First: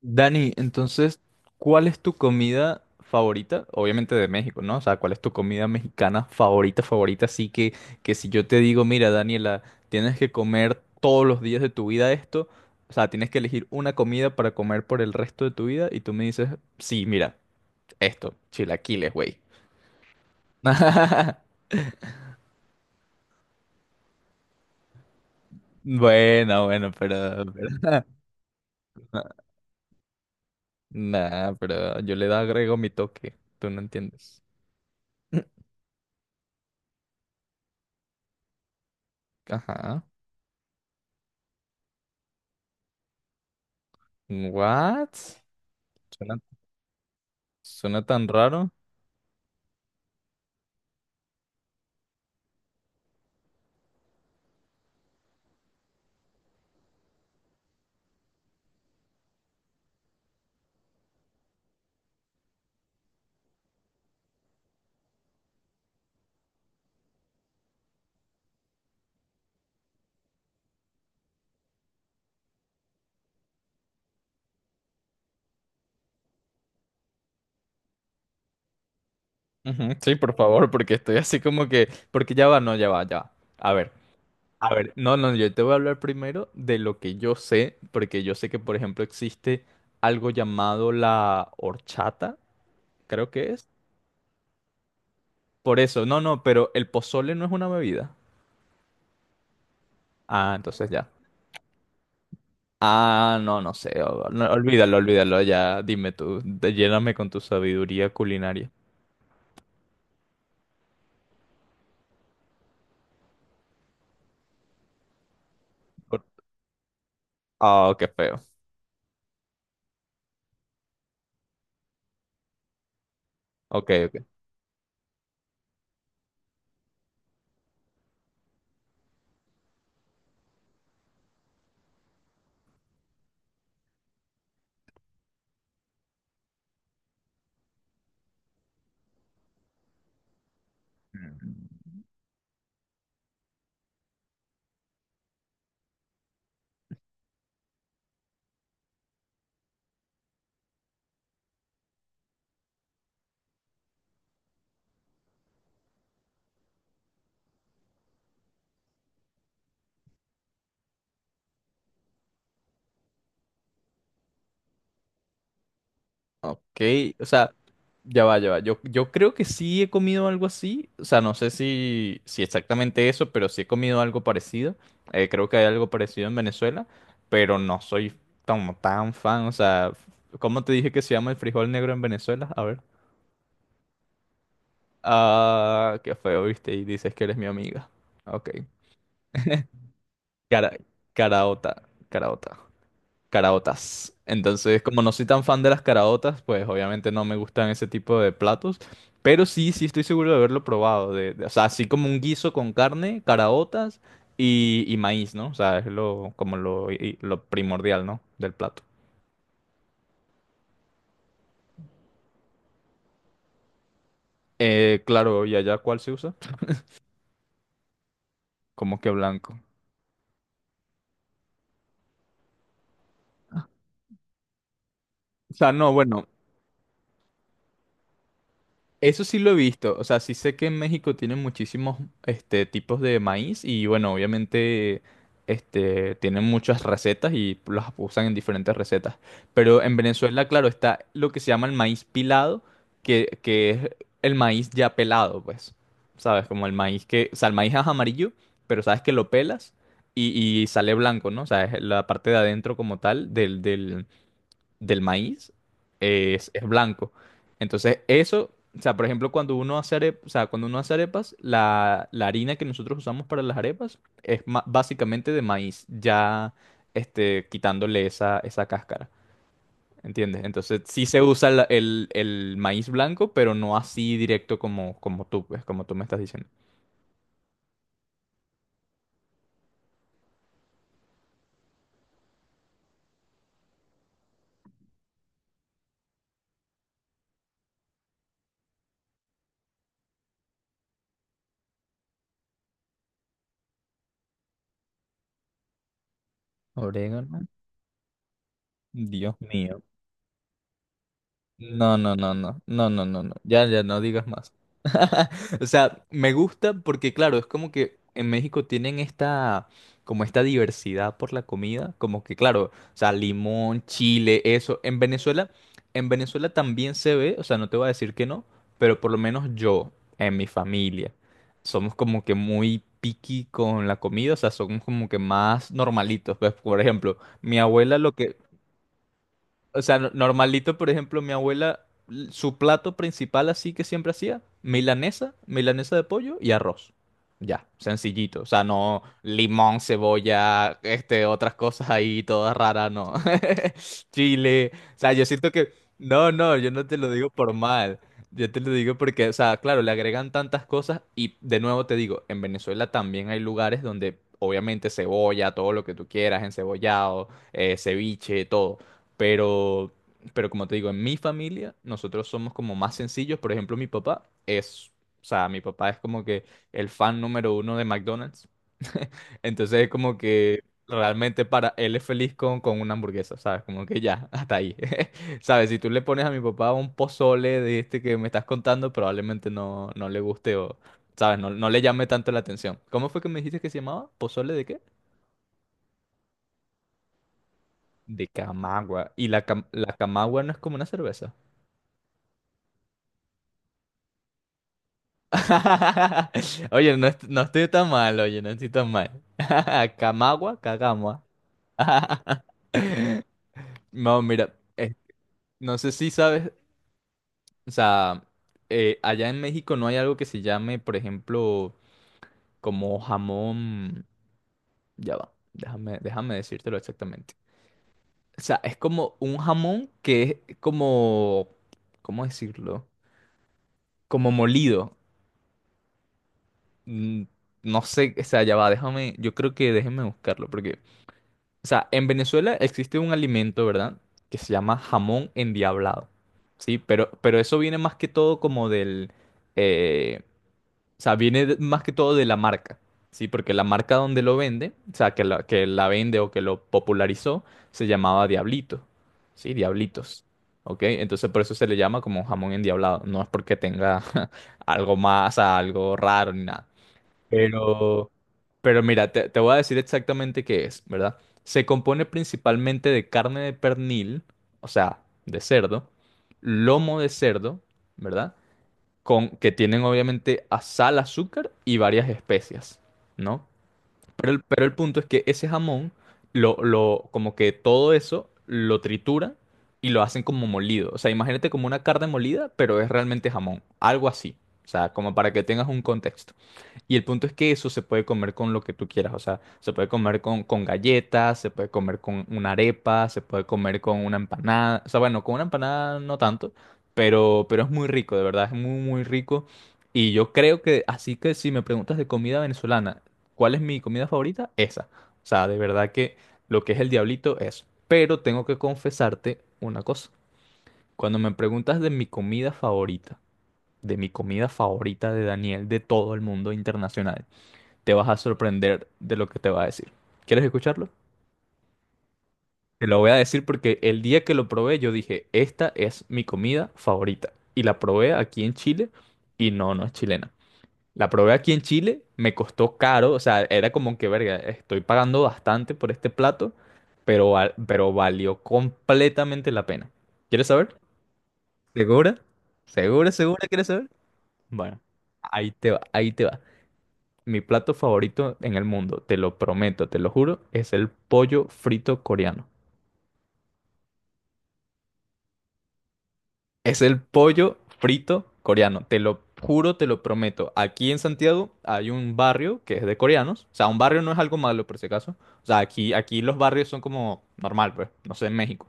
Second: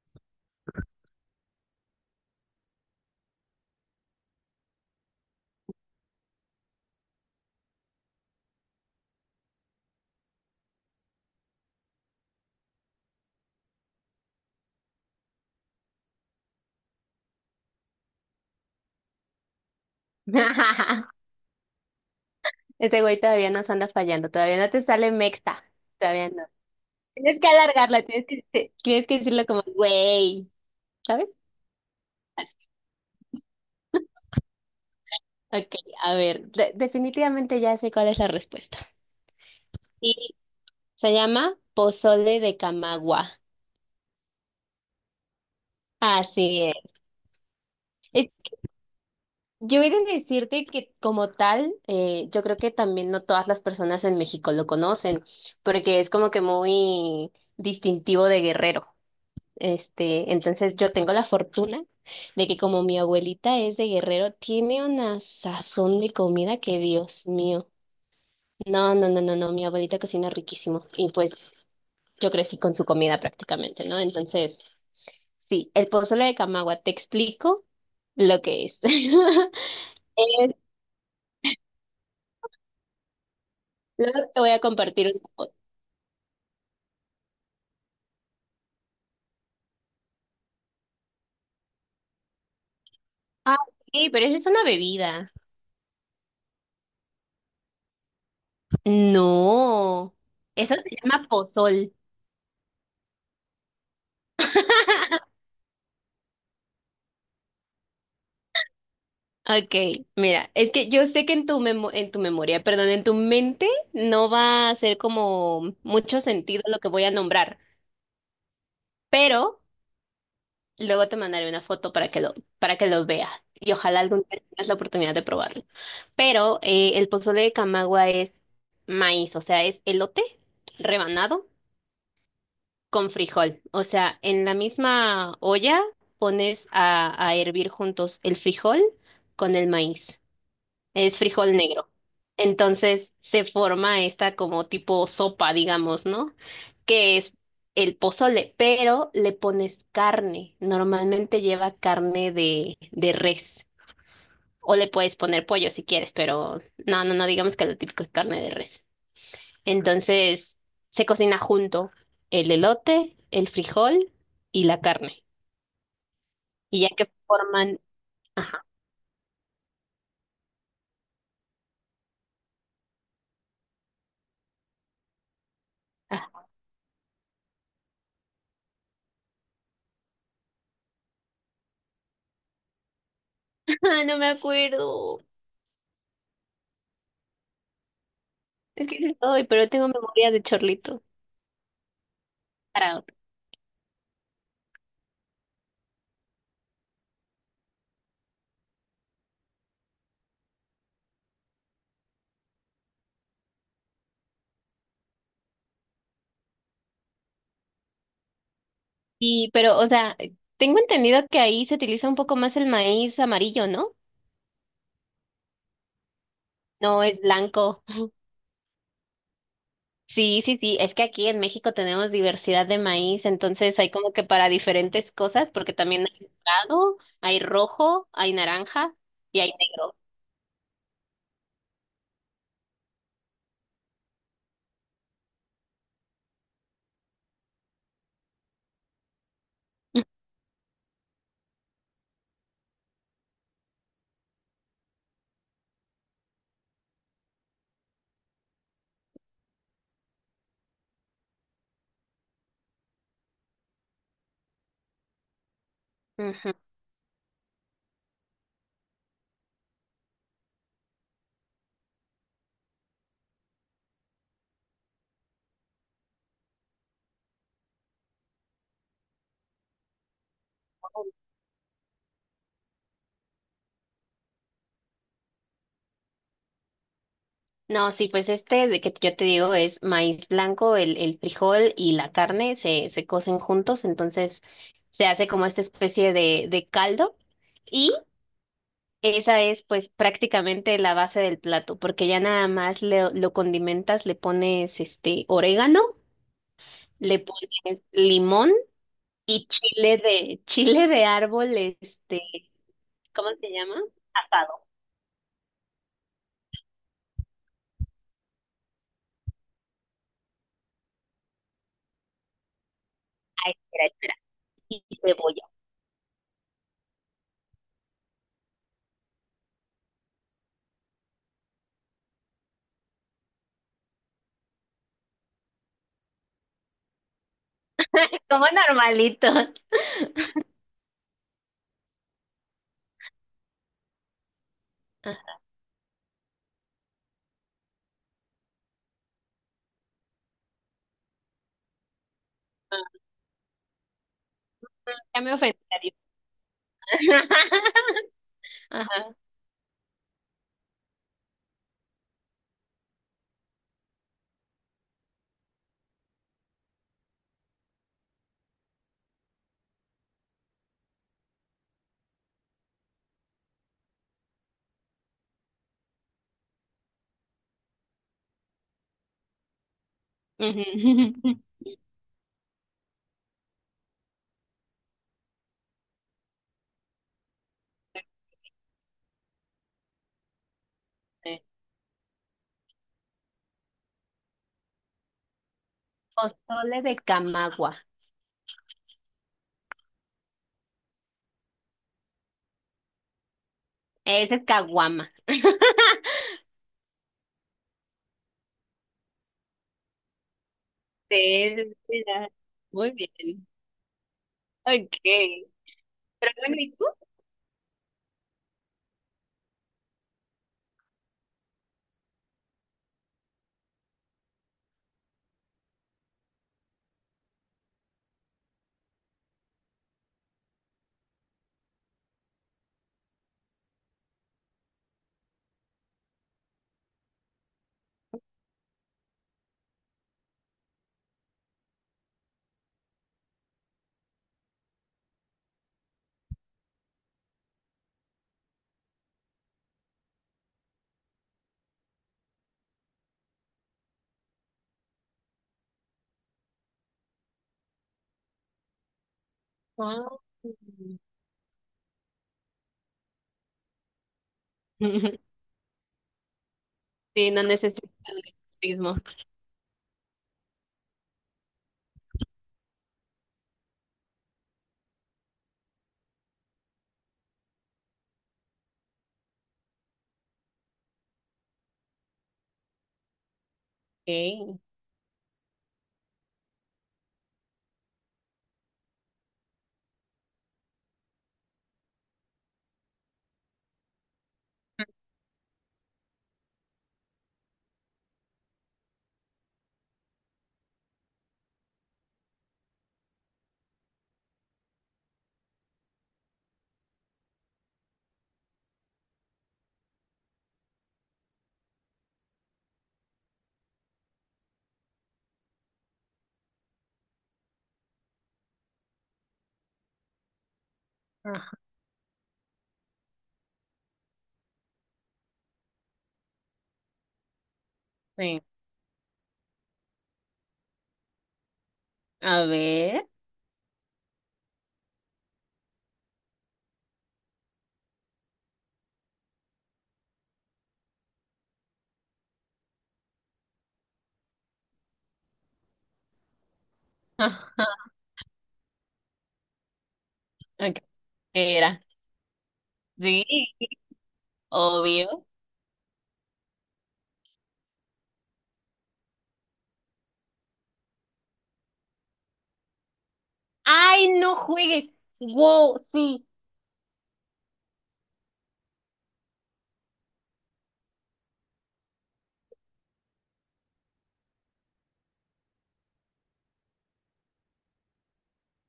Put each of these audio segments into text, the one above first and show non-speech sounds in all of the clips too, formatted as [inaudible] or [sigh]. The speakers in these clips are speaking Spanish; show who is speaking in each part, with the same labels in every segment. Speaker 1: Dani, entonces, ¿cuál es tu comida favorita? Obviamente de México, ¿no? O sea, ¿cuál es tu comida mexicana favorita, favorita? Así que si yo te digo, mira, Daniela, tienes que comer todos los días de tu vida esto, o sea, tienes que elegir una comida para comer por el resto de tu vida y tú me dices, sí, mira, esto, chilaquiles, güey.
Speaker 2: [laughs]
Speaker 1: [laughs]
Speaker 2: Ese güey todavía nos anda fallando, todavía no te sale mexta, todavía no.
Speaker 1: Bueno, bueno,
Speaker 2: Tienes que alargarla,
Speaker 1: [laughs]
Speaker 2: tienes que decirlo como güey, ¿sabes?
Speaker 1: Nah, pero yo le agrego mi toque, tú no entiendes. [laughs]
Speaker 2: Ok, a ver, definitivamente ya sé cuál es la respuesta.
Speaker 1: Ajá.
Speaker 2: Sí, se llama pozole de Camagua.
Speaker 1: What?
Speaker 2: Así es.
Speaker 1: Suena tan
Speaker 2: Eh,
Speaker 1: raro.
Speaker 2: Yo he de decirte que como tal, yo creo que también no todas las personas en México lo conocen, porque es como que muy distintivo de Guerrero. Este, entonces yo tengo la fortuna de que como mi abuelita es de Guerrero, tiene una sazón de comida que Dios mío. No, no, no, no, no, mi abuelita cocina riquísimo y pues yo crecí con su comida prácticamente, ¿no? Entonces, sí, el pozole de Camagua, te explico lo que es.
Speaker 1: Ujú, sí,
Speaker 2: [laughs]
Speaker 1: por
Speaker 2: Es-
Speaker 1: favor, porque estoy así como que. Porque ya va, no, ya va, ya va. A ver,
Speaker 2: Luego te voy a
Speaker 1: a ver.
Speaker 2: compartir
Speaker 1: No,
Speaker 2: una
Speaker 1: no, yo
Speaker 2: foto.
Speaker 1: te voy a hablar primero de lo que yo sé, porque yo sé que, por ejemplo, existe algo llamado la horchata, creo que
Speaker 2: Ah,
Speaker 1: es.
Speaker 2: sí, pero esa es una bebida.
Speaker 1: Por eso, no, no, pero el pozole no es una bebida.
Speaker 2: No,
Speaker 1: Ah,
Speaker 2: eso
Speaker 1: entonces
Speaker 2: se
Speaker 1: ya.
Speaker 2: llama pozol.
Speaker 1: Ah, no, no sé. No, olvídalo,
Speaker 2: [laughs]
Speaker 1: olvídalo, ya. Dime tú, lléname con tu sabiduría culinaria.
Speaker 2: Ok, mira, es que yo sé que en en tu memoria, perdón, en tu mente no va a hacer como mucho
Speaker 1: Por-
Speaker 2: sentido lo que voy a nombrar,
Speaker 1: Ah, qué feo.
Speaker 2: pero luego te mandaré una foto para que lo veas y
Speaker 1: Ok,
Speaker 2: ojalá algún
Speaker 1: ok.
Speaker 2: día tengas la oportunidad de probarlo. Pero el pozole de Camagua es maíz, o sea, es elote rebanado con frijol. O sea, en la misma olla pones a hervir juntos el frijol con el maíz. Es frijol negro. Entonces se forma esta como tipo sopa, digamos, ¿no? Que es el pozole, pero le pones carne. Normalmente lleva carne de res. O le puedes poner pollo si quieres, pero no, no, no, digamos que lo típico es carne de res. Entonces se cocina junto el elote, el frijol y la carne.
Speaker 1: Ok,
Speaker 2: Y ya que
Speaker 1: o sea.
Speaker 2: forman...
Speaker 1: Ya va, ya va.
Speaker 2: Ajá.
Speaker 1: Yo creo que sí he comido algo así. O sea, no sé si exactamente eso, pero sí he comido algo parecido. Creo que hay algo parecido
Speaker 2: [laughs]
Speaker 1: en Venezuela, pero no soy como tan fan. O sea, ¿cómo te dije que se llama el frijol negro en Venezuela? A ver.
Speaker 2: No me acuerdo.
Speaker 1: Ah, qué feo, viste, y dices que eres mi amiga. Ok.
Speaker 2: Es que hoy, pero tengo memoria de
Speaker 1: Cara,
Speaker 2: chorlito.
Speaker 1: caraota, caraota. Caraotas. Entonces, como no soy tan fan de las caraotas, pues obviamente no me gustan ese tipo de platos. Pero sí, sí estoy seguro de haberlo probado. O sea, así como un guiso con carne, caraotas y maíz, ¿no? O sea, es lo, como lo, lo primordial, ¿no? Del plato.
Speaker 2: Y, pero, o sea, tengo entendido que ahí se utiliza un poco más el maíz amarillo, ¿no?
Speaker 1: Claro, ¿y allá cuál se usa?
Speaker 2: No es blanco. [laughs]
Speaker 1: Como que blanco.
Speaker 2: Sí, sí, sí, es que aquí en México tenemos diversidad de maíz, entonces hay como que para diferentes cosas,
Speaker 1: O sea,
Speaker 2: porque
Speaker 1: no,
Speaker 2: también hay
Speaker 1: bueno.
Speaker 2: dorado, hay rojo, hay naranja
Speaker 1: Eso sí
Speaker 2: y hay
Speaker 1: lo he
Speaker 2: negro.
Speaker 1: visto, o sea, sí sé que en México tienen muchísimos tipos de maíz y bueno, obviamente tienen muchas recetas y las usan en diferentes recetas. Pero en Venezuela, claro, está lo que se llama el maíz pilado, que es el maíz ya pelado, pues, ¿sabes? Como el maíz que, o sea, el maíz es amarillo, pero sabes que lo pelas y sale blanco, ¿no? O sea, es la parte de adentro como tal del, del maíz es,
Speaker 2: Ujú.
Speaker 1: es blanco. Entonces, eso, o sea, por ejemplo, cuando uno hace arepas, o sea, cuando uno hace arepas, la harina que nosotros usamos para las arepas es básicamente de maíz, ya quitándole esa cáscara. ¿Entiendes? Entonces sí se usa el maíz blanco, pero no así directo como tú, pues, como tú me estás diciendo.
Speaker 2: No, sí, pues este de que yo te digo es maíz blanco, el frijol y la carne se cocen juntos, entonces se hace como esta especie de caldo y esa es pues prácticamente la base del plato, porque ya nada más lo condimentas, le pones este orégano, le
Speaker 1: Orégano,
Speaker 2: pones limón
Speaker 1: Dios
Speaker 2: y
Speaker 1: mío.
Speaker 2: chile de [laughs] chile de árbol,
Speaker 1: No, no,
Speaker 2: este,
Speaker 1: no, no, no, no, no,
Speaker 2: ¿cómo
Speaker 1: no,
Speaker 2: se
Speaker 1: ya,
Speaker 2: llama?
Speaker 1: ya no digas más.
Speaker 2: Asado.
Speaker 1: [laughs] O sea, me gusta porque, claro, es como que en México tienen esta, como esta diversidad por la comida, como que, claro, o sea,
Speaker 2: Ay,
Speaker 1: limón,
Speaker 2: espera, espera.
Speaker 1: chile, eso.
Speaker 2: Y
Speaker 1: En
Speaker 2: cebolla.
Speaker 1: Venezuela, en Venezuela también se ve, o sea, no te voy a decir que no, pero por lo menos yo, en mi familia, somos como que muy picky con la comida, o sea, somos como que más normalitos. Pues, por ejemplo, mi abuela lo
Speaker 2: [laughs]
Speaker 1: que,
Speaker 2: Como normalito. Ajá.
Speaker 1: o sea, normalito, por ejemplo, mi abuela, su plato principal así que siempre hacía, milanesa, milanesa de pollo y arroz. Ya, sencillito. O sea, no limón, cebolla, otras cosas ahí, todas raras, no. [laughs] Chile. O sea,
Speaker 2: Ya
Speaker 1: yo
Speaker 2: me
Speaker 1: siento que.
Speaker 2: ofendí.
Speaker 1: No, no, yo no te lo digo por mal.
Speaker 2: [laughs]
Speaker 1: Yo te lo digo
Speaker 2: Ajá.
Speaker 1: porque, o sea, claro, le agregan tantas cosas y de nuevo te digo, en Venezuela también hay lugares donde obviamente cebolla, todo lo que tú quieras, encebollado, ceviche, todo. Pero, pero como te digo, en mi familia nosotros somos como más sencillos. Por ejemplo, mi papá es, o sea, mi papá es como que el fan número uno de McDonald's. Entonces es como que
Speaker 2: Ujú.
Speaker 1: realmente para él es feliz con una hamburguesa, ¿sabes? Como que ya, hasta ahí. [laughs] ¿Sabes? Si tú le pones a mi papá un pozole de este que me estás contando, probablemente no, no le guste o, ¿sabes?
Speaker 2: Sí.
Speaker 1: No, no le llame tanto la atención. ¿Cómo fue que me dijiste que se llamaba? ¿Pozole de qué?
Speaker 2: Pozole de camagua.
Speaker 1: De Camagua. ¿Y la Camagua no es como una cerveza?
Speaker 2: Ese es caguama. [laughs]
Speaker 1: [laughs] Oye, no, no estoy tan mal, oye, no estoy tan mal. [laughs] Camagua, Cagamua.
Speaker 2: Sí, sí, sí, ya.
Speaker 1: [laughs]
Speaker 2: Muy bien.
Speaker 1: No, mira,
Speaker 2: Ok.
Speaker 1: no sé si
Speaker 2: Pero
Speaker 1: sabes,
Speaker 2: bueno, ¿y tú?
Speaker 1: o sea, allá en México no hay algo que se llame, por ejemplo, como jamón, ya va, déjame, déjame decírtelo exactamente. O sea, es como un jamón que es como, ¿cómo decirlo? Como molido. Mm, No sé, o sea, ya va, déjame, yo creo que déjeme buscarlo, porque. O sea, en Venezuela existe un alimento, ¿verdad? Que se llama jamón endiablado. Sí, pero eso viene más que todo como del. Eh, o sea, viene más que todo de la marca. Sí, porque la marca donde lo vende, o sea, que la vende o que lo popularizó, se llamaba Diablito. Sí,
Speaker 2: Ah.
Speaker 1: Diablitos. ¿Ok? Entonces por eso se le llama como jamón endiablado. No es porque tenga [laughs] algo más, o
Speaker 2: [laughs]
Speaker 1: sea, algo raro ni nada.
Speaker 2: Sí, no necesito
Speaker 1: Pero,
Speaker 2: el
Speaker 1: pero
Speaker 2: sismo.
Speaker 1: mira, te voy a decir exactamente qué es, ¿verdad? Se compone principalmente de carne de pernil, o sea, de cerdo, lomo de cerdo, ¿verdad? Con, que tienen obviamente a sal, azúcar y varias especias, ¿no? Pero el,
Speaker 2: Ok.
Speaker 1: pero el punto es que ese jamón, como que todo eso lo trituran y lo hacen como molido. O sea, imagínate como una carne molida, pero es realmente jamón, algo así. O sea, como para que tengas un contexto. Y el punto es que eso se puede comer con lo que tú quieras, o sea, se puede comer con galletas, se puede comer con una arepa, se puede comer con una empanada, o sea, bueno, con una empanada no tanto, pero es muy rico, de verdad, es muy, muy rico. Y yo creo que, así que si me preguntas de comida venezolana, ¿cuál es mi comida favorita? Esa. O sea, de verdad que lo que es el diablito es. Pero tengo que confesarte una cosa. Cuando me
Speaker 2: Ah,
Speaker 1: preguntas de mi comida favorita, de mi comida favorita de Daniel, de todo el mundo internacional te vas a
Speaker 2: sí.
Speaker 1: sorprender de lo que te va a decir. ¿Quieres escucharlo?
Speaker 2: A
Speaker 1: Te lo
Speaker 2: ver.
Speaker 1: voy a decir porque el día que lo probé yo dije, esta es mi comida favorita. Y la probé aquí en Chile y no, no es chilena. La probé aquí en Chile, me costó caro, o sea, era como que, verga, estoy pagando bastante por este plato,
Speaker 2: [laughs]
Speaker 1: pero,
Speaker 2: Ajá.
Speaker 1: pero valió completamente la pena. ¿Quieres saber?
Speaker 2: Ok, ¿qué era?
Speaker 1: ¿Segura? ¿Segura,
Speaker 2: Sí,
Speaker 1: segura quieres saber? Bueno,
Speaker 2: obvio.
Speaker 1: ahí te va, ahí te va. Mi plato favorito en el mundo, te lo prometo, te lo juro, es el pollo frito coreano.
Speaker 2: ¡Ay, no juegues! ¡Wow! Sí.
Speaker 1: Es el pollo frito coreano, te lo juro, te lo prometo. Aquí en Santiago hay un barrio que es de coreanos. O sea, un barrio no es algo malo por si acaso. O sea, aquí los barrios son como normal, pues, no sé, en México.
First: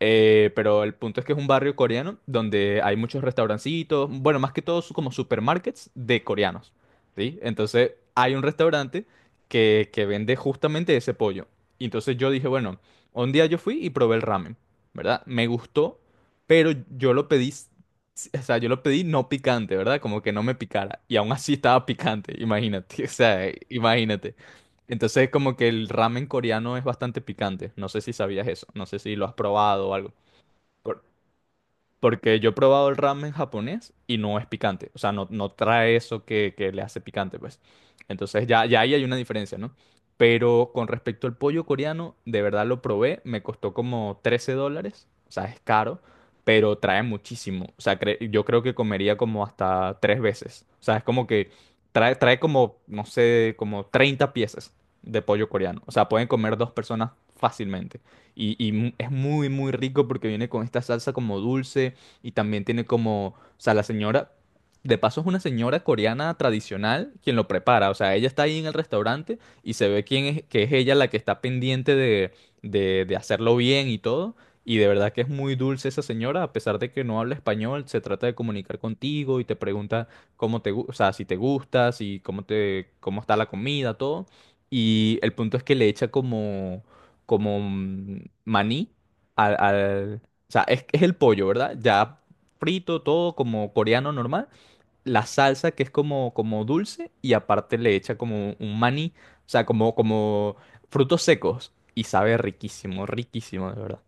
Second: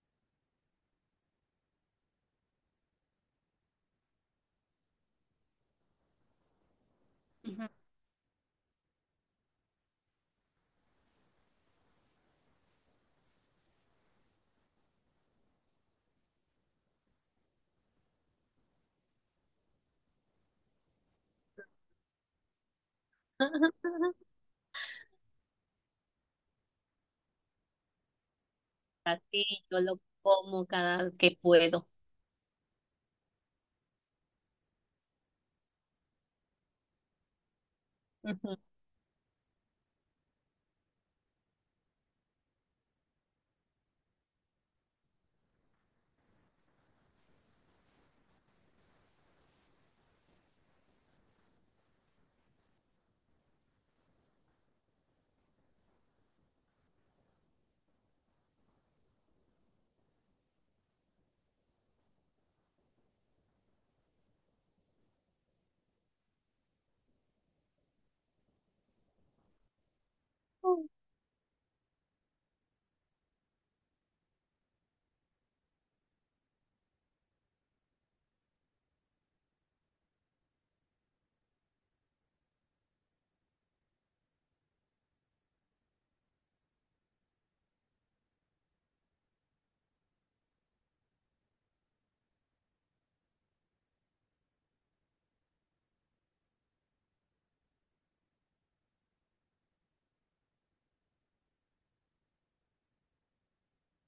Speaker 1: Pero el punto es que es un barrio coreano donde hay muchos restaurancitos, bueno, más que todo como supermarkets de coreanos, ¿sí?
Speaker 2: Ujú.
Speaker 1: Entonces hay un restaurante que vende justamente ese pollo. Y entonces yo dije, bueno, un día yo fui y probé el ramen, ¿verdad? Me gustó, pero yo lo pedí, o sea, yo lo pedí no picante, ¿verdad? Como que no me picara. Y aún así estaba picante, imagínate, [laughs] o sea,
Speaker 2: [laughs]
Speaker 1: imagínate. Entonces, como que el ramen coreano es bastante picante. No sé si sabías eso, no sé si lo has
Speaker 2: Así yo
Speaker 1: probado o
Speaker 2: lo
Speaker 1: algo.
Speaker 2: como
Speaker 1: Por-
Speaker 2: cada que puedo.
Speaker 1: Porque yo he probado el ramen japonés y no es picante. O sea, no, no trae eso que le hace picante, pues. Entonces ya ahí hay una diferencia, ¿no? Pero con respecto al pollo coreano, de verdad lo probé. Me costó como $13. O sea, es caro, pero trae muchísimo. O sea, yo creo que comería como hasta tres veces. O sea, es como que trae como, no sé, como 30 piezas de pollo coreano. O sea, pueden comer dos personas fácilmente. Y es muy, muy rico porque viene con esta salsa como dulce y también tiene como, o sea, la señora, de paso es una señora coreana tradicional quien lo prepara, o sea, ella está ahí en el restaurante y se ve quién es, que es
Speaker 2: Ujú.
Speaker 1: ella la que está pendiente de hacerlo bien y todo. Y de verdad que es muy dulce esa señora, a pesar de que no habla español, se trata de comunicar contigo y te pregunta o sea, si te gusta, si cómo te, cómo está la comida, todo. Y el punto es que le echa como maní al, al- o sea, es el pollo, ¿verdad? Ya frito, todo como coreano normal. La salsa que es como dulce y aparte le echa como un maní, o sea, como frutos secos y sabe riquísimo, riquísimo, de verdad.